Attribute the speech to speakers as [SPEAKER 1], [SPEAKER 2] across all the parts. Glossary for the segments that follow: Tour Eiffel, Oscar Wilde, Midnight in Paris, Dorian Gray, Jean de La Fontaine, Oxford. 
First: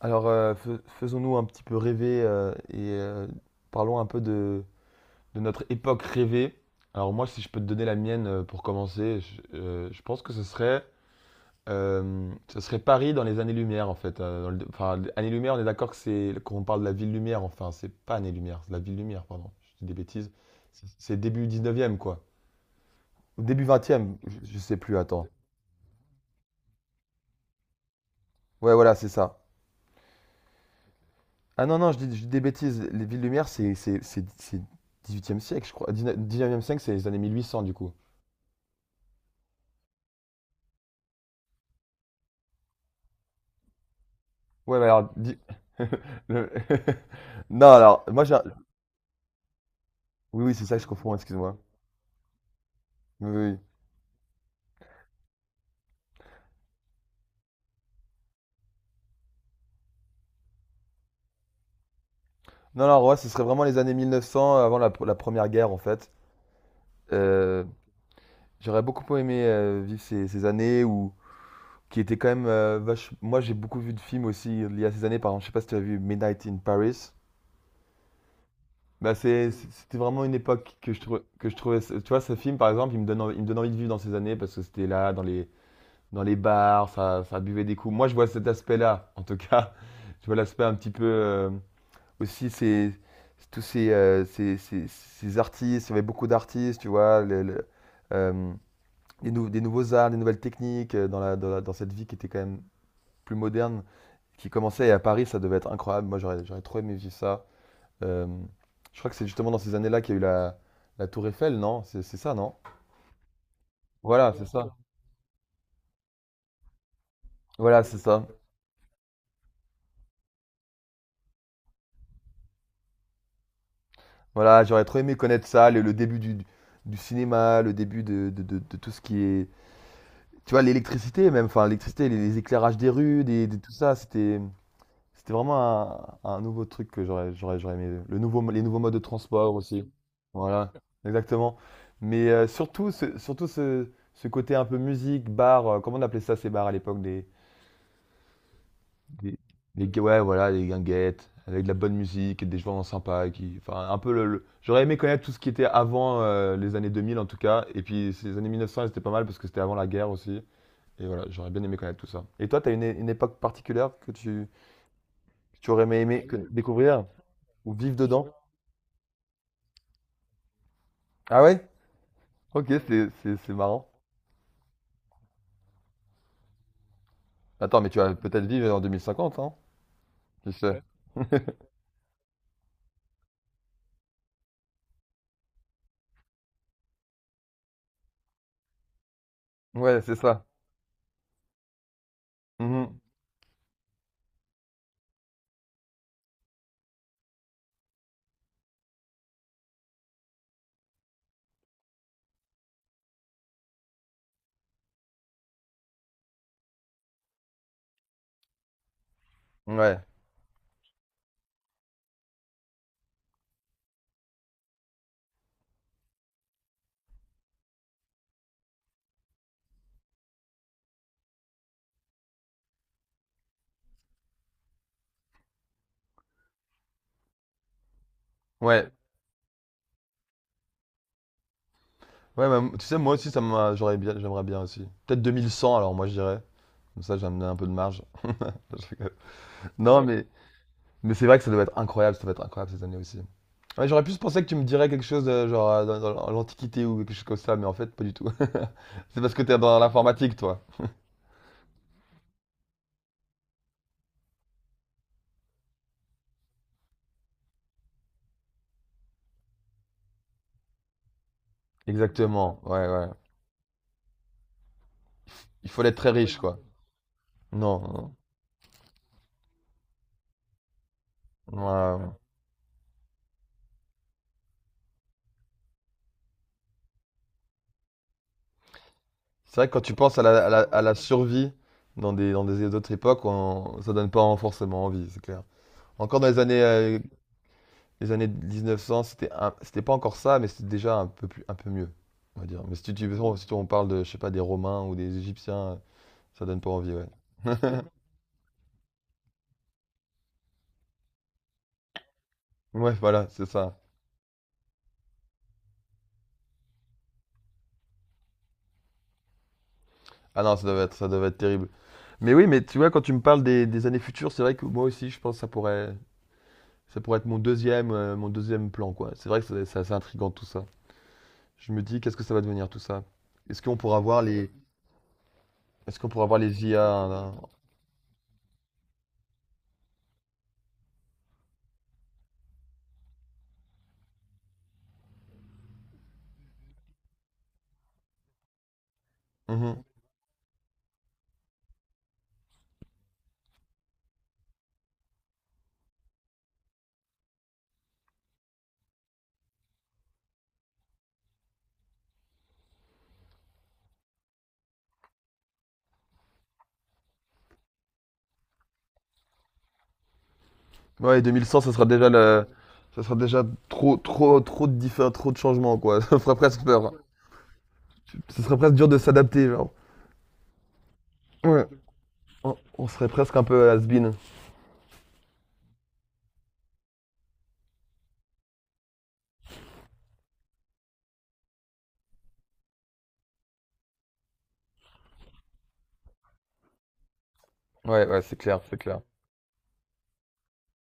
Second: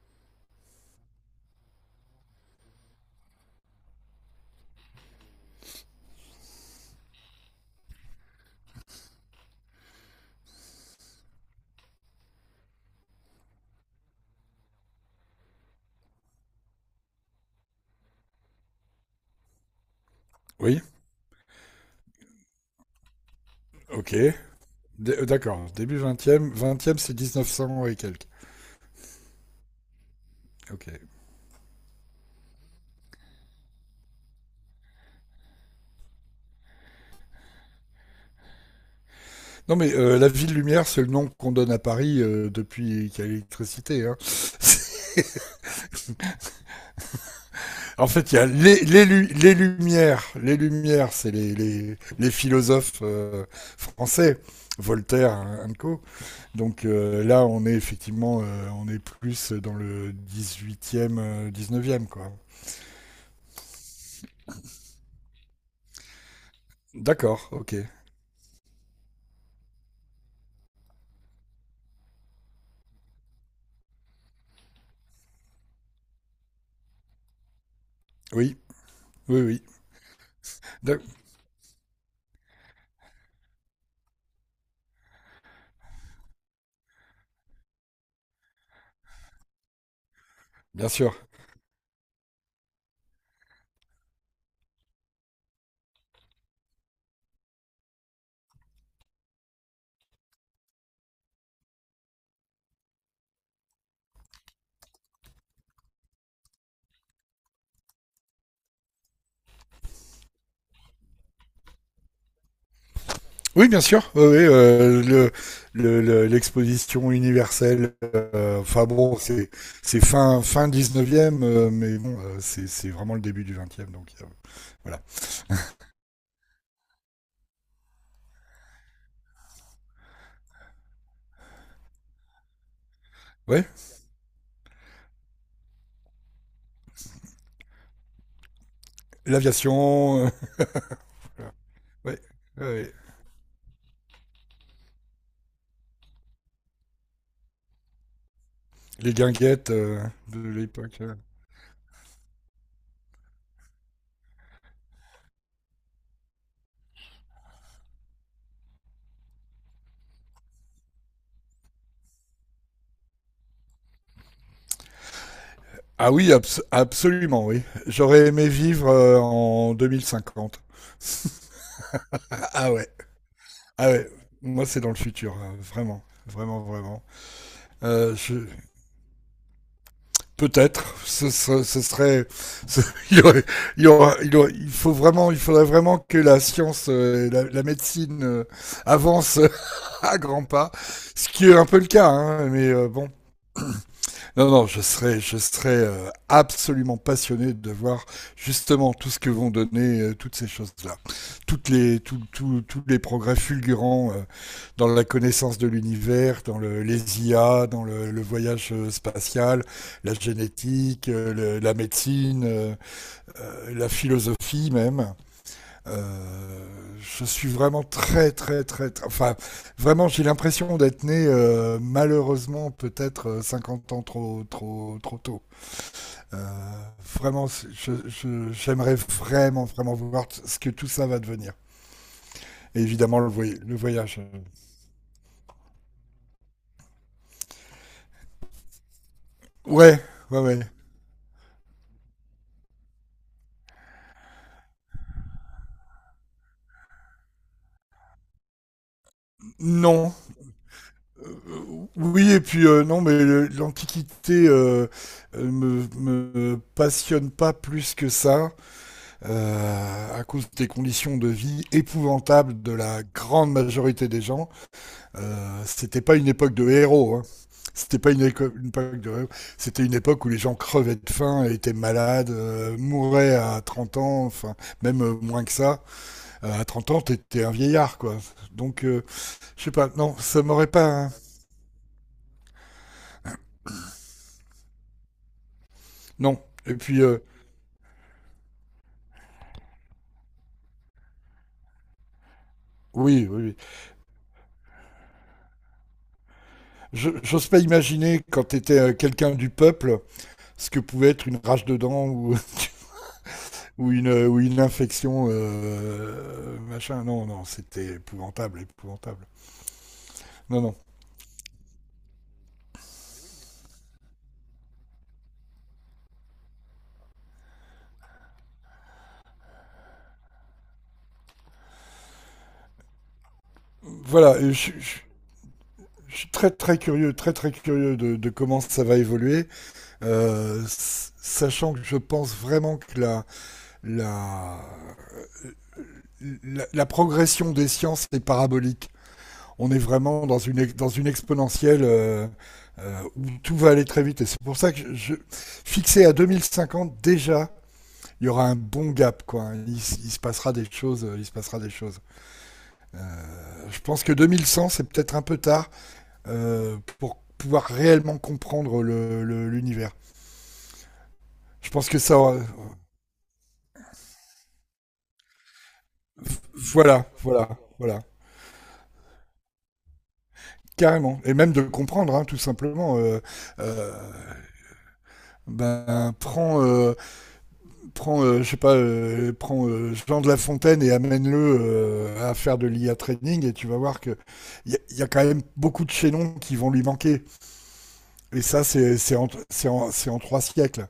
[SPEAKER 1] Alors, faisons-nous un petit peu rêver et parlons un peu de notre époque rêvée. Alors moi, si je peux te donner la mienne pour commencer, je pense que ce serait Paris dans les années-lumière en fait. Enfin, années-lumière, on est d'accord que c'est qu'on parle de la ville-lumière. Enfin, c'est pas années-lumière, c'est la ville-lumière, pardon. Je dis des bêtises.
[SPEAKER 2] Oui,
[SPEAKER 1] C'est début 19e quoi. Ou début
[SPEAKER 2] OK.
[SPEAKER 1] 20. Je sais plus,
[SPEAKER 2] D- euh,
[SPEAKER 1] attends.
[SPEAKER 2] D'accord, début vingtième, c'est e neuf cents et quelques.
[SPEAKER 1] Ouais, voilà, c'est ça.
[SPEAKER 2] OK.
[SPEAKER 1] Ah non, non, je dis des bêtises. Les villes lumières, c'est 18e siècle, je crois. 19e siècle, c'est les années 1800 du coup.
[SPEAKER 2] Non, mais la ville lumière, c'est le nom qu'on donne à Paris depuis qu'il y a l'électricité, hein.
[SPEAKER 1] Ouais, mais alors le- non, alors,
[SPEAKER 2] En
[SPEAKER 1] moi,
[SPEAKER 2] fait,
[SPEAKER 1] j'ai
[SPEAKER 2] il y a les lumières.
[SPEAKER 1] Oui, oui,
[SPEAKER 2] Les
[SPEAKER 1] c'est ça que je
[SPEAKER 2] lumières,
[SPEAKER 1] confonds,
[SPEAKER 2] c'est les,
[SPEAKER 1] excuse-moi.
[SPEAKER 2] les, les philosophes
[SPEAKER 1] Oui, oui, oui.
[SPEAKER 2] français, Voltaire, hein, and co. Donc là, on est effectivement, on est plus dans le dix-huitième, 19e quoi.
[SPEAKER 1] Non, non, ouais, ce serait vraiment les années 1900 avant la Première Guerre, en fait.
[SPEAKER 2] D'accord,
[SPEAKER 1] Euh,
[SPEAKER 2] OK.
[SPEAKER 1] j'aurais beaucoup aimé vivre ces années où qui étaient quand même moi, j'ai beaucoup vu de films aussi liés à ces années. Par exemple, je sais pas si tu as vu Midnight in Paris.
[SPEAKER 2] Oui,
[SPEAKER 1] Bah,
[SPEAKER 2] oui, oui.
[SPEAKER 1] c'était vraiment une époque que je
[SPEAKER 2] D'ac-
[SPEAKER 1] trouvais, tu vois, ce film, par exemple, il me donne envie, il me donne envie de vivre dans ces années parce que c'était là, dans les bars, ça buvait des coups. Moi, je vois cet aspect-là, en tout cas. Je vois l'aspect un
[SPEAKER 2] Bien
[SPEAKER 1] petit peu,
[SPEAKER 2] sûr.
[SPEAKER 1] aussi, c'est tous ces artistes, il y avait beaucoup d'artistes, tu vois, euh, des nouveaux arts, des nouvelles techniques dans dans cette vie qui était quand même plus moderne, qui commençait, et à Paris, ça devait être incroyable. Moi, j'aurais trop aimé vivre ça. Euh, je crois que c'est justement dans ces années-là qu'il y a eu la Tour Eiffel, non? C'est ça, non?
[SPEAKER 2] Oui, bien sûr. Oui,
[SPEAKER 1] Voilà,
[SPEAKER 2] oui,
[SPEAKER 1] c'est ça.
[SPEAKER 2] l'exposition
[SPEAKER 1] Voilà,
[SPEAKER 2] universelle.
[SPEAKER 1] c'est ça.
[SPEAKER 2] Enfin bon, c'est fin 19e, mais bon, c'est vraiment le début du 20, donc
[SPEAKER 1] Voilà, j'aurais trop
[SPEAKER 2] voilà.
[SPEAKER 1] aimé connaître ça, le début du cinéma, le début de tout ce qui est. Tu vois, l'électricité même, enfin l'électricité, les éclairages des rues,
[SPEAKER 2] Ouais,
[SPEAKER 1] tout ça, c'était vraiment un nouveau truc que j'aurais aimé. Les nouveaux modes de transport aussi.
[SPEAKER 2] l'aviation.
[SPEAKER 1] Voilà, exactement.
[SPEAKER 2] Ouais,
[SPEAKER 1] Mais
[SPEAKER 2] ouais,
[SPEAKER 1] surtout,
[SPEAKER 2] ouais.
[SPEAKER 1] ce côté un peu musique, bar, comment on appelait ça ces bars à l'époque, des.
[SPEAKER 2] Les
[SPEAKER 1] Des,
[SPEAKER 2] guinguettes
[SPEAKER 1] ouais,
[SPEAKER 2] de
[SPEAKER 1] voilà, des
[SPEAKER 2] l'époque.
[SPEAKER 1] guinguettes, avec de la bonne musique, des gens sympas. Qui, enfin, un peu. J'aurais aimé connaître tout ce qui était avant les années 2000 en tout cas. Et puis ces années 1900, elles étaient pas mal parce que c'était avant la guerre aussi. Et voilà, j'aurais bien aimé connaître tout ça. Et toi, t'as une époque particulière que que tu aurais
[SPEAKER 2] Ah
[SPEAKER 1] aimé
[SPEAKER 2] oui,
[SPEAKER 1] oui, découvrir
[SPEAKER 2] absolument, oui.
[SPEAKER 1] ou vivre
[SPEAKER 2] J'aurais
[SPEAKER 1] dedans?
[SPEAKER 2] aimé vivre en 2050.
[SPEAKER 1] Ah ouais? Ok,
[SPEAKER 2] Ah ouais,
[SPEAKER 1] c'est marrant.
[SPEAKER 2] ah ouais. Moi, c'est dans le futur, vraiment, vraiment, vraiment.
[SPEAKER 1] Attends, mais tu vas
[SPEAKER 2] Euh, je,
[SPEAKER 1] peut-être vivre en 2050, hein? Tu sais.
[SPEAKER 2] Peut-être, ce serait, ce, il, y aurait, il, y aura, il, faudrait vraiment que la science, médecine avance
[SPEAKER 1] Ouais. Ouais, c'est
[SPEAKER 2] à grands
[SPEAKER 1] ça.
[SPEAKER 2] pas, ce qui est un peu le cas, hein, mais
[SPEAKER 1] Mhm.
[SPEAKER 2] bon, non, non, je serais absolument passionné de voir justement tout ce que vont donner toutes ces choses-là. Toutes les, tout- tout- Tous les progrès fulgurants dans la connaissance de l'univers, dans les IA, dans le voyage spatial,
[SPEAKER 1] Ouais.
[SPEAKER 2] la génétique, la médecine, la philosophie même. Euh, je suis vraiment très, très, très, enfin, vraiment, j'ai l'impression d'être né, malheureusement, peut-être 50 ans trop, trop, trop tôt. Euh, Vraiment,
[SPEAKER 1] Ouais.
[SPEAKER 2] j'aimerais vraiment, vraiment voir ce que tout ça va devenir.
[SPEAKER 1] Ouais, bah,
[SPEAKER 2] Et
[SPEAKER 1] tu sais, moi
[SPEAKER 2] évidemment, le,
[SPEAKER 1] aussi, ça
[SPEAKER 2] voy-
[SPEAKER 1] m'a,
[SPEAKER 2] le
[SPEAKER 1] j'aurais bien,
[SPEAKER 2] voyage.
[SPEAKER 1] j'aimerais bien aussi. Peut-être 2100 alors moi, je dirais. Comme ça, j'ai amené un peu de marge. Je rigole. Non.
[SPEAKER 2] Ouais,
[SPEAKER 1] Ouais. mais,
[SPEAKER 2] ouais, ouais.
[SPEAKER 1] mais c'est vrai que ça doit être incroyable, ça doit être incroyable cette année aussi. Ouais, j'aurais plus pensé que tu me dirais quelque chose de, genre dans l'Antiquité ou quelque chose comme ça, mais en fait, pas du tout. C'est parce que t'es dans
[SPEAKER 2] Non.
[SPEAKER 1] l'informatique, toi.
[SPEAKER 2] Euh, oui, et puis non, mais l'Antiquité me passionne pas plus que ça, à cause des conditions de vie
[SPEAKER 1] Exactement,
[SPEAKER 2] épouvantables de
[SPEAKER 1] ouais,
[SPEAKER 2] la
[SPEAKER 1] ouais.
[SPEAKER 2] grande majorité des gens.
[SPEAKER 1] Il faut être
[SPEAKER 2] C'était
[SPEAKER 1] très
[SPEAKER 2] pas une
[SPEAKER 1] riche,
[SPEAKER 2] époque
[SPEAKER 1] quoi.
[SPEAKER 2] de héros, hein.
[SPEAKER 1] Non,
[SPEAKER 2] C'était
[SPEAKER 1] non.
[SPEAKER 2] pas une époque de héros. C'était une époque où les gens crevaient de faim,
[SPEAKER 1] Ouais,
[SPEAKER 2] étaient
[SPEAKER 1] ouais.
[SPEAKER 2] malades, mouraient à 30 ans, enfin même moins que ça. À 30 ans, t'étais un vieillard, quoi. Donc,
[SPEAKER 1] C'est
[SPEAKER 2] je
[SPEAKER 1] vrai
[SPEAKER 2] sais
[SPEAKER 1] que quand
[SPEAKER 2] pas.
[SPEAKER 1] tu
[SPEAKER 2] Non,
[SPEAKER 1] penses
[SPEAKER 2] ça m'aurait
[SPEAKER 1] à
[SPEAKER 2] pas,
[SPEAKER 1] la
[SPEAKER 2] hein.
[SPEAKER 1] survie dans des autres époques, ça donne pas forcément envie, c'est clair. Encore dans les
[SPEAKER 2] Non.
[SPEAKER 1] années
[SPEAKER 2] Et puis,
[SPEAKER 1] les années 1900, c'était pas encore ça, mais c'était déjà un peu plus, un peu mieux, on va dire. Mais si
[SPEAKER 2] oui, oui,
[SPEAKER 1] si
[SPEAKER 2] oui.
[SPEAKER 1] on parle de, je sais pas, des Romains ou des Égyptiens, ça donne pas envie, ouais.
[SPEAKER 2] J'ose pas imaginer quand t'étais quelqu'un du peuple ce que pouvait être une rage de dents ou
[SPEAKER 1] Ouais, voilà, c'est ça.
[SPEAKER 2] une infection, machin. Non, non, c'était épouvantable, épouvantable.
[SPEAKER 1] Ah non,
[SPEAKER 2] Non, non.
[SPEAKER 1] ça devait être terrible. Mais oui, mais tu vois, quand tu me parles des années futures, c'est vrai que moi aussi, je pense que ça pourrait être mon deuxième plan, quoi. C'est vrai que c'est assez intriguant tout ça. Je me dis, qu'est-ce que ça va devenir tout ça? Est-ce qu'on pourra voir
[SPEAKER 2] Voilà,
[SPEAKER 1] les,
[SPEAKER 2] je,
[SPEAKER 1] Est-ce qu'on
[SPEAKER 2] je
[SPEAKER 1] pourra
[SPEAKER 2] suis
[SPEAKER 1] voir les IA? Là.
[SPEAKER 2] très, très curieux de comment ça va évoluer, sachant que je pense vraiment que la, la progression des sciences est parabolique. On est
[SPEAKER 1] Mhm.
[SPEAKER 2] vraiment dans dans une exponentielle. Où tout va aller très vite. Et c'est pour ça que je fixé à 2050 déjà, il y aura un bon gap, quoi, hein. Il se passera des choses. Il se passera des choses. Je pense que 2100, c'est peut-être un peu tard pour pouvoir réellement comprendre l'univers.
[SPEAKER 1] Ouais, 2100,
[SPEAKER 2] Je
[SPEAKER 1] ça sera
[SPEAKER 2] pense que
[SPEAKER 1] déjà
[SPEAKER 2] ça.
[SPEAKER 1] le, ça sera déjà trop, trop, trop de changements, quoi. Ça ferait presque peur.
[SPEAKER 2] Voilà, voilà, voilà.
[SPEAKER 1] Ce serait presque dur de s'adapter, genre.
[SPEAKER 2] Carrément. Et même de
[SPEAKER 1] Ouais.
[SPEAKER 2] comprendre, hein, tout
[SPEAKER 1] On
[SPEAKER 2] simplement.
[SPEAKER 1] serait presque un peu
[SPEAKER 2] Euh,
[SPEAKER 1] has-been.
[SPEAKER 2] ben, prends, prends je sais pas, prends Jean de La Fontaine et amène-le à faire de l'IA training et tu vas voir que il y a quand même beaucoup de chaînons qui vont lui manquer.
[SPEAKER 1] Ouais, ouais, c'est
[SPEAKER 2] Et
[SPEAKER 1] clair,
[SPEAKER 2] ça,
[SPEAKER 1] c'est
[SPEAKER 2] c'est
[SPEAKER 1] clair.
[SPEAKER 2] c'est en, c'est en, c'est en trois siècles.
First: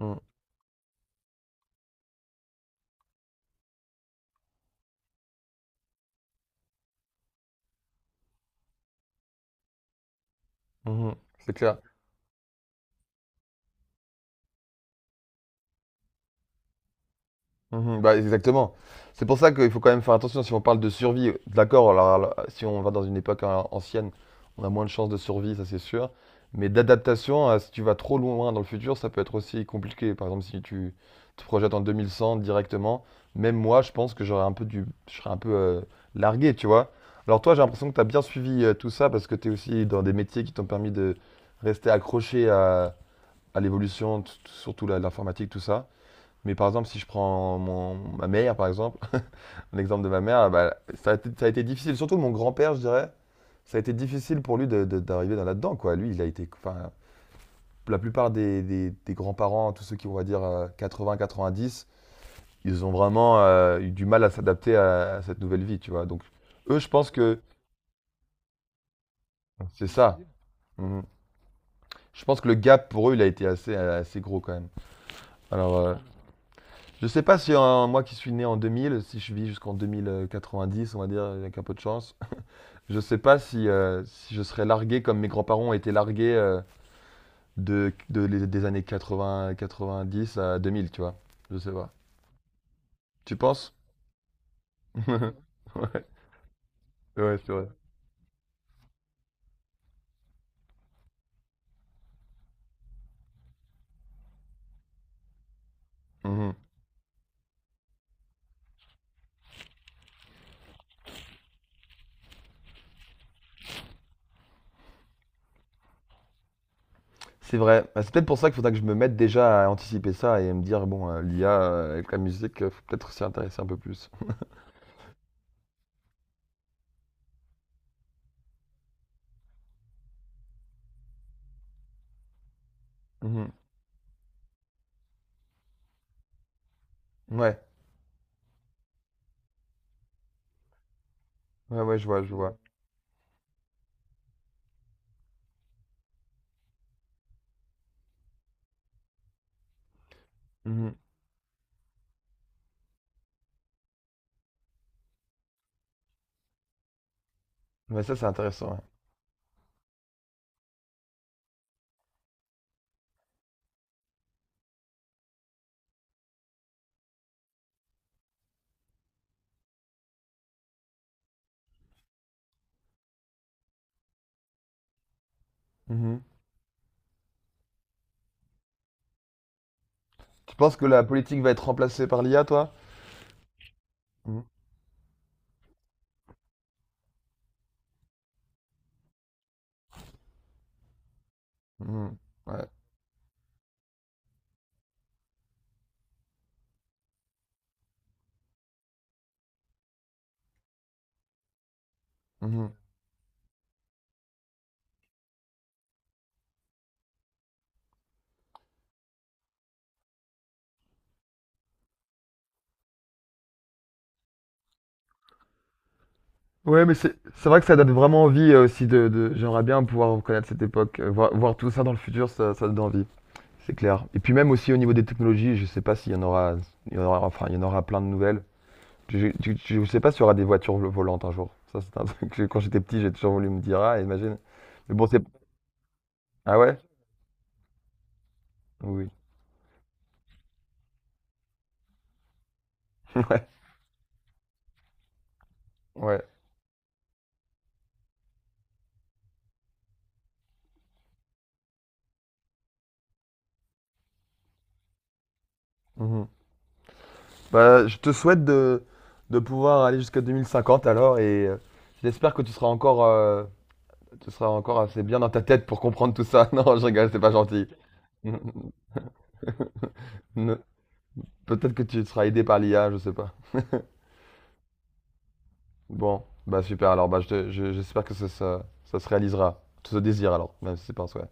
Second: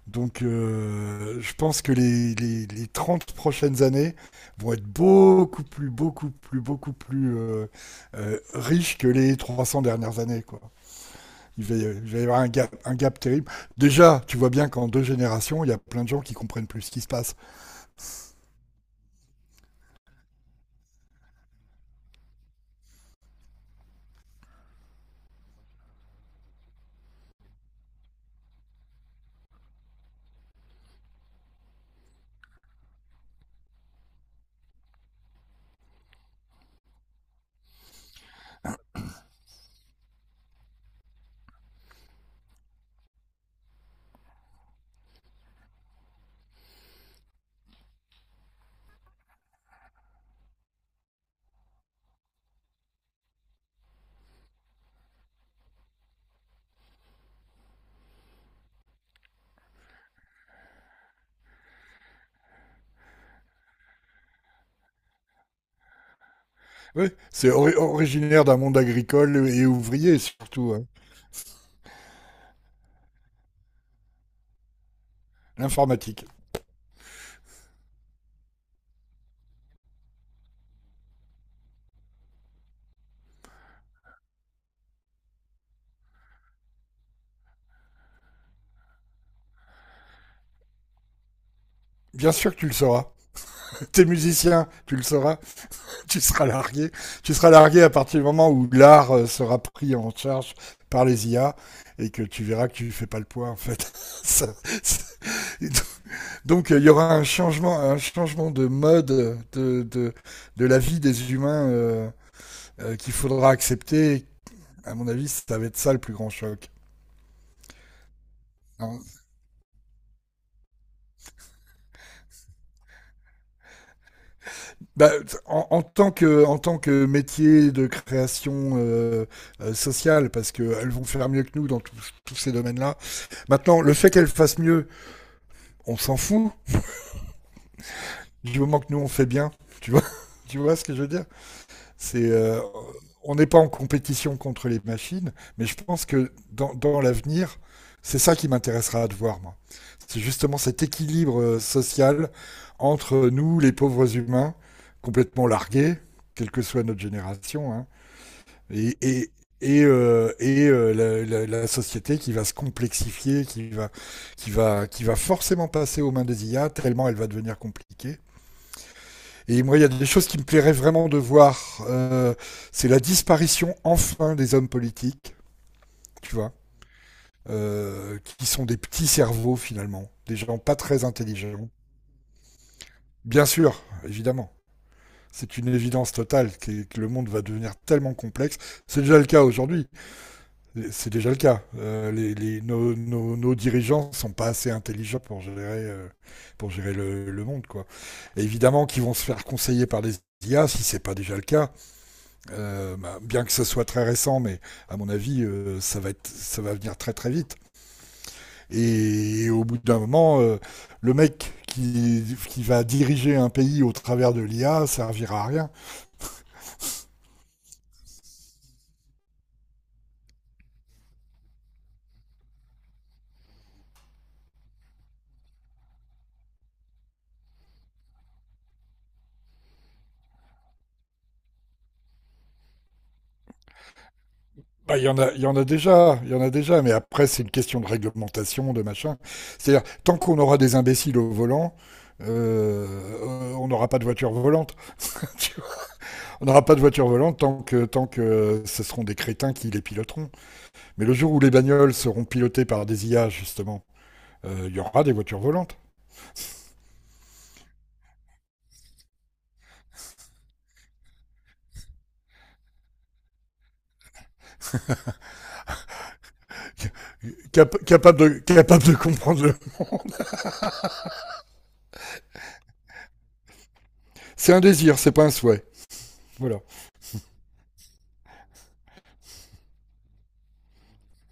[SPEAKER 1] Mm.
[SPEAKER 2] Donc, je pense que les 30 prochaines années vont être beaucoup plus, beaucoup plus, beaucoup plus riches que les 300 dernières années, quoi.
[SPEAKER 1] Mhm. C'est
[SPEAKER 2] Il va,
[SPEAKER 1] clair.
[SPEAKER 2] y- il va y avoir un gap terrible. Déjà, tu vois bien qu'en deux générations, il y a plein de gens qui comprennent plus ce qui se passe.
[SPEAKER 1] Mhm, bah, exactement. C'est pour ça qu'il faut quand même faire attention si on parle de survie. D'accord, alors, si on va dans une époque, hein, ancienne, on a moins de chances de survie, ça c'est sûr. Mais d'adaptation, si tu vas trop loin dans le futur, ça peut être aussi compliqué. Par exemple, si tu te projettes en 2100 directement, même moi, je pense que j'aurais un peu du, je serais un peu largué, tu vois. Alors toi, j'ai l'impression que tu as bien suivi tout ça parce que tu es aussi dans des métiers qui t'ont permis de rester accroché à l'évolution, surtout l'informatique, tout ça. Mais par exemple, si je prends ma mère, par exemple, l'exemple de ma mère, bah, ça a été difficile, surtout mon grand-père, je dirais, ça a été difficile pour lui d'arriver dans là-dedans, quoi. Lui, il a été, enfin, la plupart des grands-parents, tous ceux qui, on va dire, 80-90, ils ont vraiment eu du mal à s'adapter à cette nouvelle vie, tu vois. Donc, eux, je
[SPEAKER 2] Oui,
[SPEAKER 1] pense que
[SPEAKER 2] c'est originaire d'un monde agricole et
[SPEAKER 1] c'est ça.
[SPEAKER 2] ouvrier, surtout, hein.
[SPEAKER 1] Mhm. Je pense que le gap pour eux, il a été assez, assez gros quand même. Alors,
[SPEAKER 2] L'informatique.
[SPEAKER 1] je sais pas si moi qui suis né en 2000, si je vis jusqu'en 2090, on va dire, avec un peu de chance, je sais pas si je serais largué comme mes grands-parents ont été largués des années 80, 90 à 2000, tu vois. Je sais pas.
[SPEAKER 2] Bien sûr que tu le sauras.
[SPEAKER 1] Tu penses?
[SPEAKER 2] T'es musicien, tu le sauras.
[SPEAKER 1] Ouais,
[SPEAKER 2] Tu seras largué. Tu
[SPEAKER 1] ouais,
[SPEAKER 2] seras
[SPEAKER 1] c'est vrai.
[SPEAKER 2] largué à partir du moment où l'art sera pris en charge par les IA et que tu verras que tu fais pas le poids en fait. Ça,
[SPEAKER 1] Mhm.
[SPEAKER 2] donc il y aura un changement de mode de, de, de la vie des humains qu'il faudra accepter. À mon avis, ça va être ça le plus grand choc.
[SPEAKER 1] C'est vrai. Bah, c'est peut-être pour ça qu'il faudra que je me
[SPEAKER 2] En,
[SPEAKER 1] mette déjà à anticiper ça et me dire, bon, l'IA avec la musique, faut peut-être s'y intéresser un peu plus.
[SPEAKER 2] bah, en, en tant que métier de création sociale, parce qu'elles vont faire mieux que nous dans tous ces domaines-là.
[SPEAKER 1] Mhm.
[SPEAKER 2] Maintenant, le fait qu'elles fassent mieux, on s'en fout
[SPEAKER 1] Ouais,
[SPEAKER 2] du moment que nous on fait bien. Tu vois, tu vois ce que je veux dire.
[SPEAKER 1] ouais, ouais, je vois,
[SPEAKER 2] C'est
[SPEAKER 1] je vois.
[SPEAKER 2] On n'est pas en compétition contre les machines, mais je pense que dans l'avenir, c'est ça qui m'intéressera de voir moi. C'est justement cet
[SPEAKER 1] Mhm.
[SPEAKER 2] équilibre social entre nous, les pauvres humains, complètement largués, quelle que soit notre génération, hein,
[SPEAKER 1] Ouais, ça, c'est intéressant. Ouais.
[SPEAKER 2] et, et, et la société qui va se complexifier, qui va forcément passer aux mains des IA, tellement elle va devenir compliquée. Et moi, il y a des choses qui me plairaient vraiment de voir. C'est la disparition enfin des hommes politiques,
[SPEAKER 1] Mhm.
[SPEAKER 2] tu vois, qui sont des petits cerveaux finalement, des
[SPEAKER 1] Tu
[SPEAKER 2] gens pas
[SPEAKER 1] penses que la
[SPEAKER 2] très
[SPEAKER 1] politique va être
[SPEAKER 2] intelligents.
[SPEAKER 1] remplacée par l'IA, toi?
[SPEAKER 2] Bien sûr,
[SPEAKER 1] Mhm.
[SPEAKER 2] évidemment. C'est une évidence totale que le monde va devenir tellement complexe. C'est déjà le cas aujourd'hui. C'est déjà le cas.
[SPEAKER 1] Mhm. Ouais.
[SPEAKER 2] Nos dirigeants sont pas assez intelligents pour gérer le monde, quoi. Et évidemment, qu'ils vont se faire conseiller par des IA, si c'est pas déjà le cas.
[SPEAKER 1] Mhm.
[SPEAKER 2] Bah, bien que ce soit très récent, mais à mon avis, ça va venir très très vite. Et au bout d'un moment, le mec qui va diriger un pays au travers de l'IA servira à rien.
[SPEAKER 1] Ouais, mais c'est vrai que ça donne vraiment envie aussi j'aimerais bien pouvoir reconnaître cette époque, voir tout ça dans le futur, ça donne envie, c'est clair. Et puis même aussi au niveau des technologies, je sais pas s'il y en aura, il y en aura, enfin il y en aura plein de nouvelles. Je, je sais pas s'il y aura des voitures volantes un jour. Ça c'est un truc que quand j'étais petit, j'ai toujours voulu me dire, ah imagine. Mais
[SPEAKER 2] Bah,
[SPEAKER 1] bon
[SPEAKER 2] il y en a déjà, il y en a
[SPEAKER 1] ah ouais?
[SPEAKER 2] déjà. Mais après, c'est une question de réglementation, de
[SPEAKER 1] Oui.
[SPEAKER 2] machin. C'est-à-dire, tant qu'on aura des imbéciles au volant, euh,
[SPEAKER 1] Ouais.
[SPEAKER 2] on n'aura pas de voiture volante.
[SPEAKER 1] Ouais.
[SPEAKER 2] On n'aura pas de voiture volante tant que ce seront des crétins qui les piloteront. Mais le jour où les bagnoles seront pilotées par des IA, justement, il y aura des voitures volantes.
[SPEAKER 1] Mhm. Bah, je te souhaite de pouvoir aller jusqu'à 2050 alors et j'espère que tu seras encore assez bien dans ta tête pour comprendre tout ça. Non, je rigole, c'est pas gentil.
[SPEAKER 2] Capables de, capable de comprendre.
[SPEAKER 1] Ne- Peut-être que tu seras aidé par l'IA, je sais pas.
[SPEAKER 2] C'est un désir, c'est pas un souhait.
[SPEAKER 1] Bon,
[SPEAKER 2] Voilà.
[SPEAKER 1] bah super, alors bah, j'espère que ça se réalisera. Tout ce désir alors, même si c'est pas un souhait.